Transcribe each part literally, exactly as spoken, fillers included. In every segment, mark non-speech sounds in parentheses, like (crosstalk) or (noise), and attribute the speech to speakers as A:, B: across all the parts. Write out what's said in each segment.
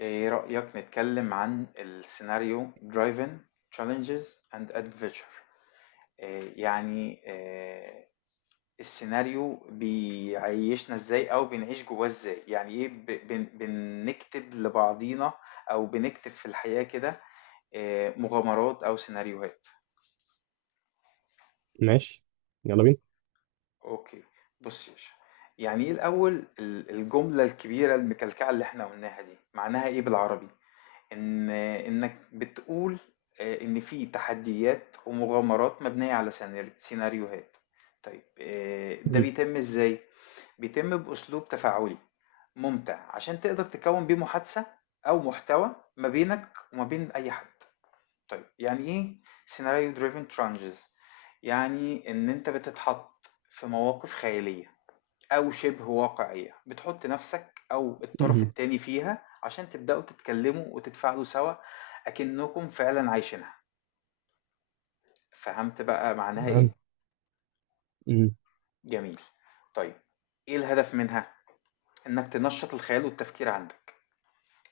A: ايه رأيك نتكلم عن السيناريو driven challenges and adventure؟ إيه يعني إيه السيناريو بيعيشنا ازاي او بنعيش جواه ازاي؟ يعني ايه، ب- بن- بنكتب لبعضينا او بنكتب في الحياة كده؟ إيه مغامرات او سيناريوهات؟
B: ماشي. يلا بينا.
A: اوكي، بص يا باشا، يعني ايه الاول؟ ال- الجملة الكبيرة المكلكعة اللي احنا قلناها دي معناها ايه بالعربي؟ ان انك بتقول آه، ان في تحديات ومغامرات مبنية على سيناري- سيناريوهات. طيب آه، ده
B: مهم.
A: بيتم ازاي؟ بيتم باسلوب تفاعلي ممتع عشان تقدر تكون بيه محادثة او محتوى ما بينك وما بين اي حد. طيب يعني ايه سيناريو دريفن ترانجز؟ يعني ان انت بتتحط في مواقف خيالية أو شبه واقعية، بتحط نفسك أو الطرف
B: مهم.
A: التاني فيها عشان تبدأوا تتكلموا وتتفاعلوا سوا، أكنكم فعلا عايشينها. فهمت بقى معناها إيه؟
B: تمام. مهم.
A: جميل. طيب إيه الهدف منها؟ إنك تنشط الخيال والتفكير عندك،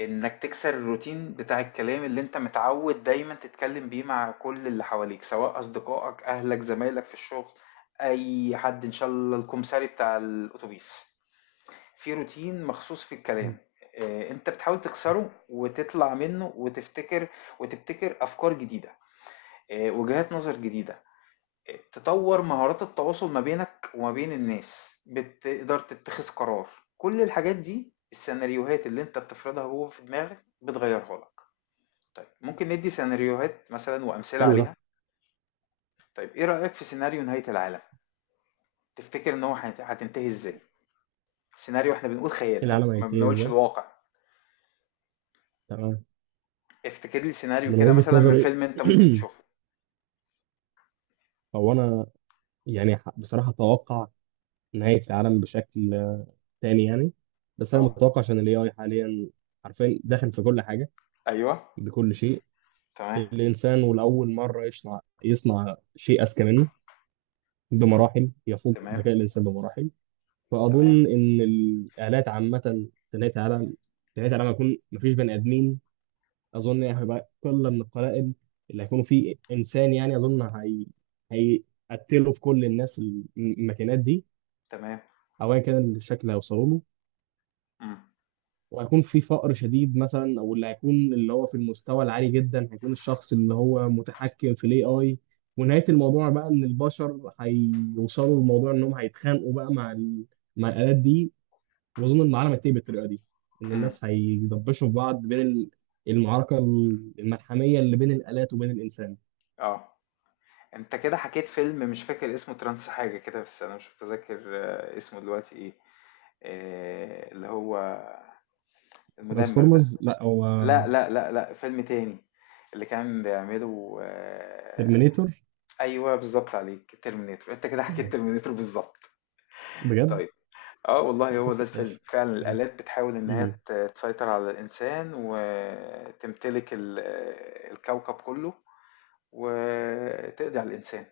A: إنك تكسر الروتين بتاع الكلام اللي أنت متعود دايما تتكلم بيه مع كل اللي حواليك، سواء أصدقائك، أهلك، زمايلك في الشغل، أي حد، إن شاء الله الكمساري بتاع الأتوبيس، في روتين مخصوص في الكلام. آه، انت بتحاول تكسره وتطلع منه وتفتكر وتبتكر افكار جديده، آه، وجهات نظر جديده، آه، تطور مهارات التواصل ما بينك وما بين الناس، بتقدر تتخذ قرار. كل الحاجات دي السيناريوهات اللي انت بتفرضها جوه في دماغك بتغيرها لك. طيب ممكن ندي سيناريوهات مثلا وامثله
B: حلو ده.
A: عليها؟ طيب ايه رايك في سيناريو نهايه العالم؟ تفتكر ان هو هيت- هتنتهي ازاي؟ سيناريو، احنا بنقول خيال،
B: إيه
A: ها،
B: العالم
A: ما
B: هينتهي
A: بنقولش
B: ازاي؟
A: الواقع.
B: تمام.
A: افتكر لي سيناريو
B: من
A: كده
B: وجهة
A: مثلا من
B: نظري
A: فيلم انت ممكن
B: (clears throat)
A: تشوفه.
B: هو انا يعني ح- بصراحة اتوقع نهاية العالم بشكل آه، تاني يعني. بس انا
A: اه.
B: متوقع عشان الاي اي حاليا حرفيا داخل في كل حاجة،
A: ايوه.
B: بكل شيء.
A: تمام.
B: الانسان ولاول مرة يصنع يصنع شيء اذكى منه
A: مم.
B: بمراحل، يفوق
A: تمام.
B: ذكاء الانسان بمراحل.
A: تمام.
B: فاظن ان الالات عامة في نهاية العالم، في نهاية العالم هيكون مفيش بني ادمين. اظن يعني هيبقى قله من القلائل اللي هيكونوا فيه انسان، يعني اظن هي هيقتلوا في كل الناس الم- الماكينات دي،
A: تمام.
B: او ايا كان الشكل اللي هيوصلوا له.
A: مم.
B: وهيكون في فقر شديد مثلا، او اللي هيكون اللي هو في المستوى العالي جدا هيكون الشخص اللي هو متحكم في الاي اي. ونهايه الموضوع بقى ان البشر هيوصلوا لموضوع انهم هيتخانقوا بقى مع ال... مع الالات دي. واظن ان العالم هينتهي بالطريقه دي، ان
A: مم.
B: الناس هيدبشوا في بعض بين ال- المعركه الملحميه اللي بين الالات وبين الانسان.
A: اه. انت كده حكيت فيلم مش فاكر اسمه، ترانس حاجة كده، بس انا مش متذكر آه، اسمه دلوقتي ايه، آه، اللي هو المدمر ده.
B: ترانسفورمرز لا هو.
A: لا لا لا لا، فيلم تاني اللي كان بيعمله. آه،
B: ترمينيتور.
A: ايوه بالظبط عليك، ترمينيتور. انت كده حكيت
B: آه،
A: ترمينيتور بالظبط.
B: بجد.
A: طيب، اه والله
B: هو
A: هو ده
B: قصة
A: الفيلم
B: ماشي.
A: فعلا،
B: كمل.
A: الآلات بتحاول إن هي
B: مم.
A: ت- تسيطر على الإنسان وتمتلك ال- الكوكب كله وتقضي على الإنسان.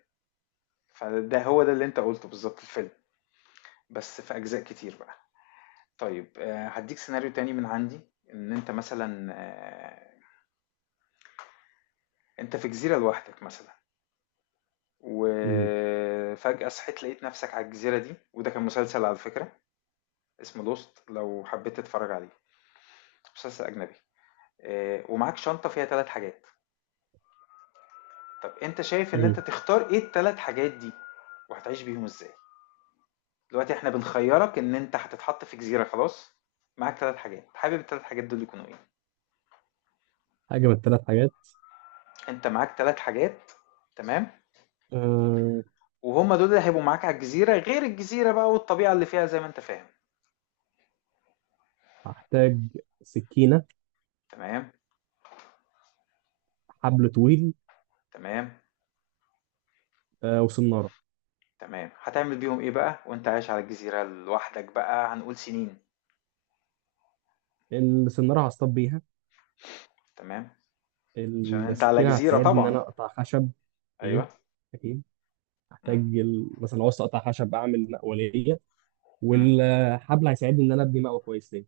A: فده هو ده اللي أنت قلته بالظبط، الفيلم، بس في أجزاء كتير بقى. طيب آه، هديك سيناريو تاني من عندي. إن أنت مثلا آه، أنت في جزيرة لوحدك مثلا،
B: مم.
A: وفجأة صحيت لقيت نفسك على الجزيرة دي. وده كان مسلسل على فكرة اسمه لوست، لو حبيت تتفرج عليه، مسلسل أجنبي. آه، ومعاك شنطة فيها ثلاث حاجات. طب انت شايف ان
B: مم.
A: انت تختار ايه التلات حاجات دي وهتعيش بيهم ازاي؟ دلوقتي احنا بنخيرك ان انت هتتحط في جزيرة، خلاص، معاك تلات حاجات، حابب التلات حاجات دول يكونوا ايه؟
B: حاجة من الثلاث حاجات.
A: انت معاك تلات حاجات، تمام،
B: أه...
A: وهما دول اللي هيبقوا معاك على الجزيرة، غير الجزيرة بقى والطبيعة اللي فيها زي ما انت فاهم.
B: هحتاج سكينة،
A: تمام.
B: حبل طويل،
A: تمام.
B: أه... وسنارة.
A: تمام. هتعمل بيهم ايه بقى وانت عايش على الجزيرة لوحدك بقى، هنقول سنين؟
B: السنارة هصطاد بيها.
A: تمام. عشان انت على
B: السكينة
A: جزيرة
B: هتساعدني إن أنا
A: طبعا.
B: أقطع خشب. مم.
A: ايوه.
B: أكيد. هحتاج
A: مم.
B: ال- مثلا لو عاوز أقطع خشب أعمل مقولية،
A: مم.
B: والحبل هيساعدني إن أنا أبني مقوى كويس ليه.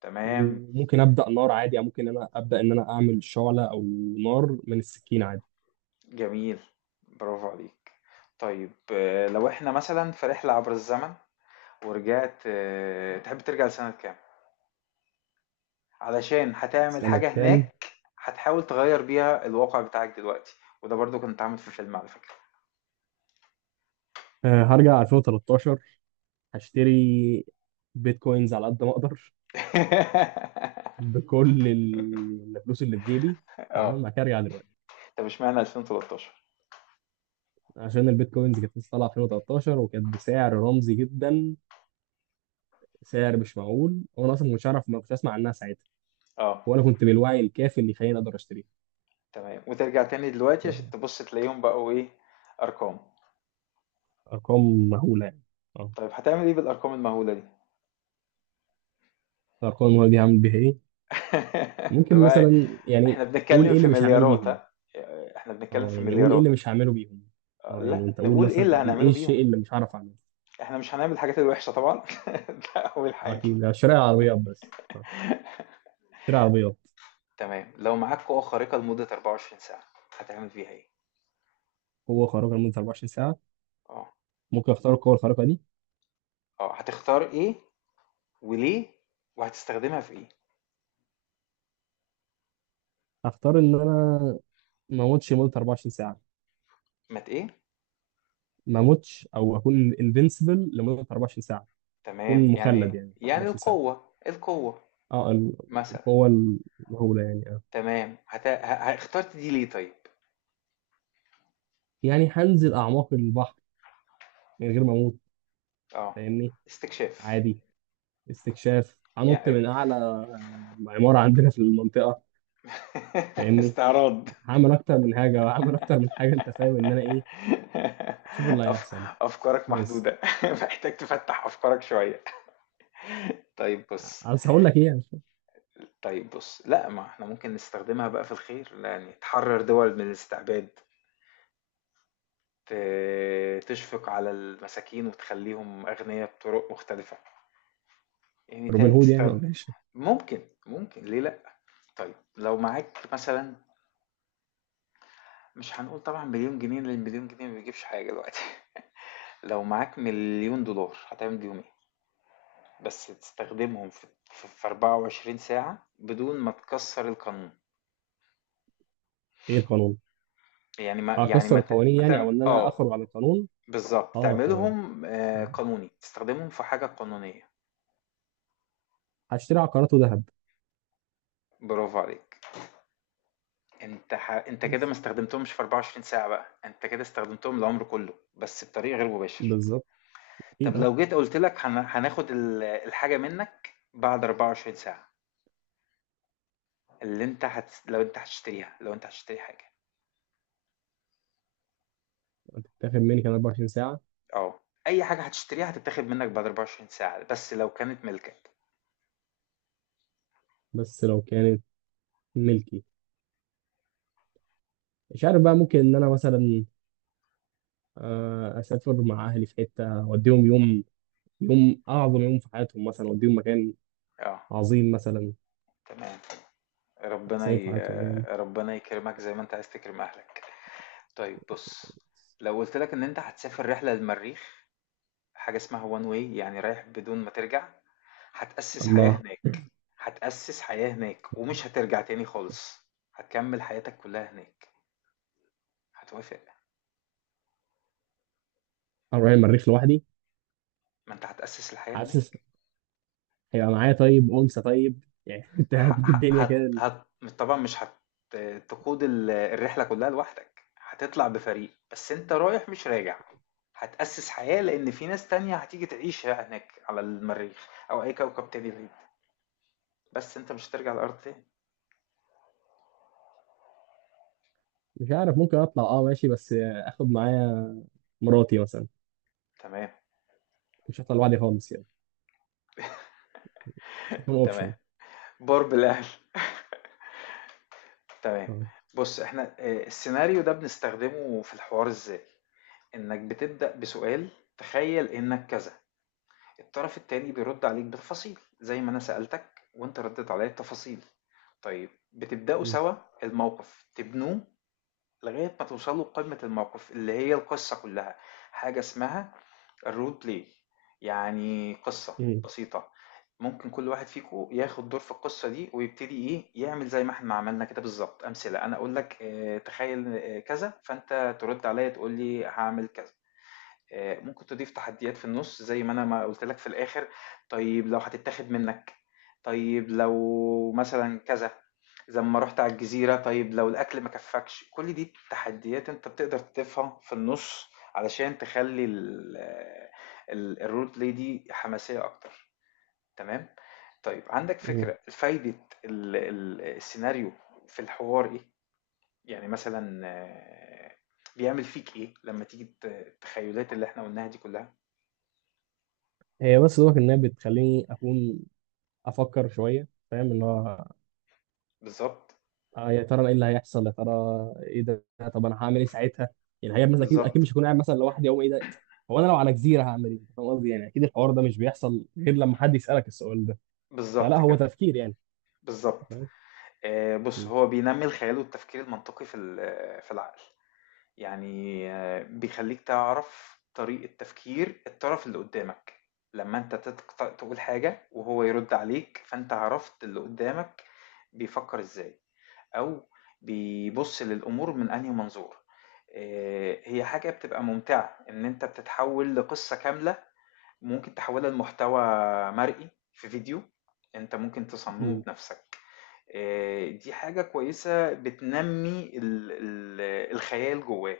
A: تمام.
B: وممكن أبدأ نار عادي، أو ممكن أنا أبدأ إن أنا أعمل شعلة، أو نار من السكينة عادي.
A: جميل، برافو عليك. طيب آآ، لو إحنا مثلًا في رحلة عبر الزمن ورجعت، آآ، تحب ترجع لسنة كام؟ علشان هتعمل
B: سنة
A: حاجة
B: كام؟
A: هناك، هتحاول تغيّر بيها الواقع بتاعك دلوقتي، وده برضه كان اتعمل في فيلم على فكرة.
B: آه، هرجع ألفين وتلتاشر. هشتري بيتكوينز على قد ما اقدر
A: (laughs)
B: بكل ال- الفلوس اللي في جيبي. تمام،
A: آه،
B: بعد كده ارجع دلوقتي.
A: طب اشمعنى ألفين وتلتاشر؟
B: عشان البيتكوينز كانت لسه طالعه ألفين وثلاثة عشر وكانت بسعر رمزي جدا، سعر مش معقول، وانا اصلا ما كنتش اعرف، ما كنتش اسمع عنها ساعتها،
A: آه،
B: ولا كنت بالوعي الكافي اللي يخليني اقدر اشتريها.
A: تمام، وترجع تاني دلوقتي عشان تبُص تلاقيهم بقوا إيه، أرقام.
B: ارقام مهوله يعني. اه.
A: طيب هتعمل إيه بالأرقام المهولة دي؟
B: الارقام المهوله دي هعمل بيها ايه؟
A: (laughs) أنت
B: ممكن
A: بقى،
B: مثلا يعني
A: إحنا
B: قول
A: بنتكلم
B: ايه اللي
A: في
B: مش هعمله
A: مليارات،
B: بيهم.
A: ها، آه، إحنا بنتكلم
B: اه
A: في
B: يعني قول ايه
A: مليارات.
B: اللي مش هعمله بيهم. اه يعني
A: لأ،
B: انت قول
A: نقول إيه اللي
B: مثلا
A: هنعمله
B: ايه
A: بيهم،
B: الشيء اللي مش هعرف اعمله.
A: إحنا مش هنعمل الحاجات الوحشة طبعًا، (laughs) ده أول
B: اه،
A: حاجة.
B: اكيد ده شراء العربيات بس اه، شراء العربيات.
A: تمام، لو معاك قوة خارقة لمدة أربعة وعشرين ساعة، هتعمل بيها إيه؟
B: قوة خارقة لمدة أربعة وعشرين ساعة.
A: آه،
B: ممكن اختار القوة الخارقة دي.
A: آه، هتختار إيه وليه وهتستخدمها في إيه؟
B: هختار ان انا ما اموتش لمدة أربعة وعشرين ساعة،
A: مت إيه؟
B: ما اموتش او اكون انفنسبل لمدة أربعة وعشرين ساعة،
A: تمام،
B: اكون
A: يعني
B: مخلد يعني
A: يعني
B: أربعة وعشرين ساعة.
A: القوة القوة
B: اه ال-
A: مثلًا.
B: القوة المهولة يعني اه.
A: تمام، هت ه ه اخترت دي ليه طيب؟
B: يعني هنزل اعماق البحر من غير ما اموت،
A: آه،
B: فاهمني،
A: استكشاف.
B: عادي. استكشاف.
A: يع
B: هنط من اعلى اه، عمارة عندنا في المنطقة،
A: (laughs)
B: فاهمني.
A: استعراض.
B: هعمل اكتر من حاجه، وهعمل اكتر من حاجه، انت فاهم ان انا ايه.
A: (laughs)
B: اشوف اللي
A: أف،
B: هيحصل
A: أفكارك
B: بس.
A: محدودة، (laughs) محتاج تفتّح أفكارك شوية. طيب بُص
B: عايز هقول لك ايه يعني.
A: طيب بُص، لأ ما إحنا ممكن نستخدمها بقى في الخير، يعني تحرر دول من الاستعباد، ت تشفق على المساكين وتخلّيهم أغنيا بطرق مختلفة، يعني ت
B: روبن هود يعني
A: تستخد
B: ولا ايش؟
A: ممكن، ممكن ليه لأ؟ طيب لو معاك مثلًا، مش هنقول طبعًا مليون جنيه، لإن مليون جنيه ما بيجيبش حاجة دلوقتي، (laughs) لو معاك مليون دولار هتعمل بيهم إيه؟ بس تستخدمهم في في في أربعة وعشرين ساعة بدون ما تكسّر القانون.
B: ايه القانون؟
A: يعني ما يعني
B: اكسر
A: ما ت
B: القوانين
A: ما
B: يعني،
A: تعم
B: او ان انا
A: آه.
B: اخرج عن القانون.
A: بالضبط،
B: اه تمام،
A: تعملهم آآ
B: تمام.
A: قانوني، تستخدمهم في حاجة قانونية،
B: هشتري عقارات وذهب
A: برافو عليك. أنت ح أنت كده ما
B: بس.
A: استخدمتهمش في أربعة وعشرين ساعة بقى، أنت كده استخدمتهم العمر كله، بس بطريق غير مباشر.
B: بالظبط،
A: طب
B: اكيد اه.
A: لو جيت قُلت لك، هن هناخد ال الحاجة منك بعد أربعة وعشرين ساعة، اللي أنت هتس لو أنت هتشتريها، لو أنت هتشتري حاجة،
B: هتتاخد مني كمان أربعة وعشرين ساعه؟
A: آه، أي حاجة هتشتريها هتتاخد منك بعد أربعة وعشرين ساعة، بس لو كانت ملكك.
B: بس لو كانت ملكي، مش عارف بقى، ممكن ان انا مثلا آه، اسافر مع اهلي في حته، اوديهم يوم، يوم اعظم يوم في حياتهم مثلا، اوديهم مكان
A: آه،
B: عظيم مثلا،
A: تمام.
B: احسن
A: ربنا
B: يوم في
A: ي
B: حياتهم يعني.
A: ربنا يكرمك زي ما أنت عايز تكرم أهلك. طيب بُص، لو قُلت لك إن أنت هتسافر رحلة للمريخ، حاجة اسمها one way، يعني رايح بدون ما ترجع، هتأسّس حياة
B: الله.
A: هناك، هتأسّس حياة هناك ومش هترجع تاني خالص، هتكمّل حياتك كلّها هناك، هتوافق؟
B: انا رايح المريخ لوحدي؟
A: ما أنت هتأسّس الحياة
B: حاسس
A: هناك.
B: هيبقى معايا طيب انثى طيب يعني (laughs)
A: ح
B: تهدي
A: ح
B: الدنيا
A: هت
B: كده.
A: هت طبعًا مش هت تقود ال الرحلة كلّها لوحدك، هتطلع بفريق، بس أنت رايح مش راجع، هتأسّس حياة لإن في ناس تانية هتيجي تعيش هناك على المريخ أو أي كوكب تاني بعيد. بس أنت مش هترجع الأرض تاني.
B: مش عارف، ممكن اطلع اه ماشي، بس اخد معايا مراتي مثلا،
A: تمام.
B: مش هطلع لوحدي خالص يعني، مش هيكون
A: تمام.
B: اوبشن.
A: بار بالأهل. تمام.
B: اه.
A: بُص، إحنا آآ السيناريو ده بنستخدمه في الحوار إزاي؟ إنّك بتبدأ بسؤال، تخيّل إنّك كذا، الطرف التاني بيرُد عليك بالتفاصيل، زي ما أنا سألتك وأنت ردّيت عليّا بتفاصيل. طيب بتبدأوا
B: م-
A: سوا الموقف، تبنوه لغاية ما توصلوا لقمة الموقف اللي هي القصة كلها. حاجة اسمها الرول بلاي، يعني قصة
B: م-
A: بسيطة، ممكن كل واحد فيكم ياخد دور في القصة دي ويبتدي ايه يعمل، زي ما احنا عملنا كده بالظبط أمثلة. أنا أقول لك آه، تخيل آه، كذا، فأنت ترد عليا تقول لي هعمل كذا. آه، ممكن تضيف تحديات في النص، زي ما انا ما قلت لك في الاخر، طيب لو هتتاخد منك، طيب لو مثلا كذا، زي ما رحت على الجزيرة، طيب لو الاكل ما كفكش، كل دي تحديات انت بتقدر تضيفها في النص علشان تخلي ال- آه، ال- الرول بلاي دي حماسية اكتر. تمام. طيب عندك
B: م.
A: فكرة فايدة ال- ال- السيناريو في الحوار ايه؟ يعني مثلا آه، بيعمل فيك ايه لما تيجي الت- التخيلات اللي احنا قلناها دي كلها؟
B: هي بس دوك انها بتخليني اكون افكر شويه، فاهم اللي هو،
A: بالضبط.
B: آه يا ترى ايه اللي هيحصل، يا ترى ايه ده، طب انا هعمل ايه ساعتها، يعني هي مثلا اكيد اكيد
A: بالضبط.
B: مش هكون قاعد مثلا لوحدي او ايه ده، هو انا لو على جزيره هعمل ايه، فاهم قصدي، يعني اكيد الحوار ده مش بيحصل غير لما حد يسالك السؤال ده، فلا
A: بالضبط
B: هو
A: كده.
B: تفكير يعني.
A: بالضبط. آآ بُص،
B: مم.
A: هو بينمّي الخيال والتفكير المنطقي في ال في العقل، يعني آه، بيخلّيك تعرف طريقة تفكير الطرف اللي قدّامك، لمّا أنت تتق تقول حاجة وهو يرُد عليك، فأنت عرفت اللي قدّامك بيفكّر إزاي أو بيبُص للأمور من أنهي منظور. آآ هي حاجة بتبقى ممتعة إن أنت بتتحوّل لقصة كاملة، ممكن تحولها لمحتوى مرئي في فيديو انت ممكن تصممه
B: مم.
A: بنفسك. آه، دي حاجة كويسة بتنمي ال- ال- الخيال جواه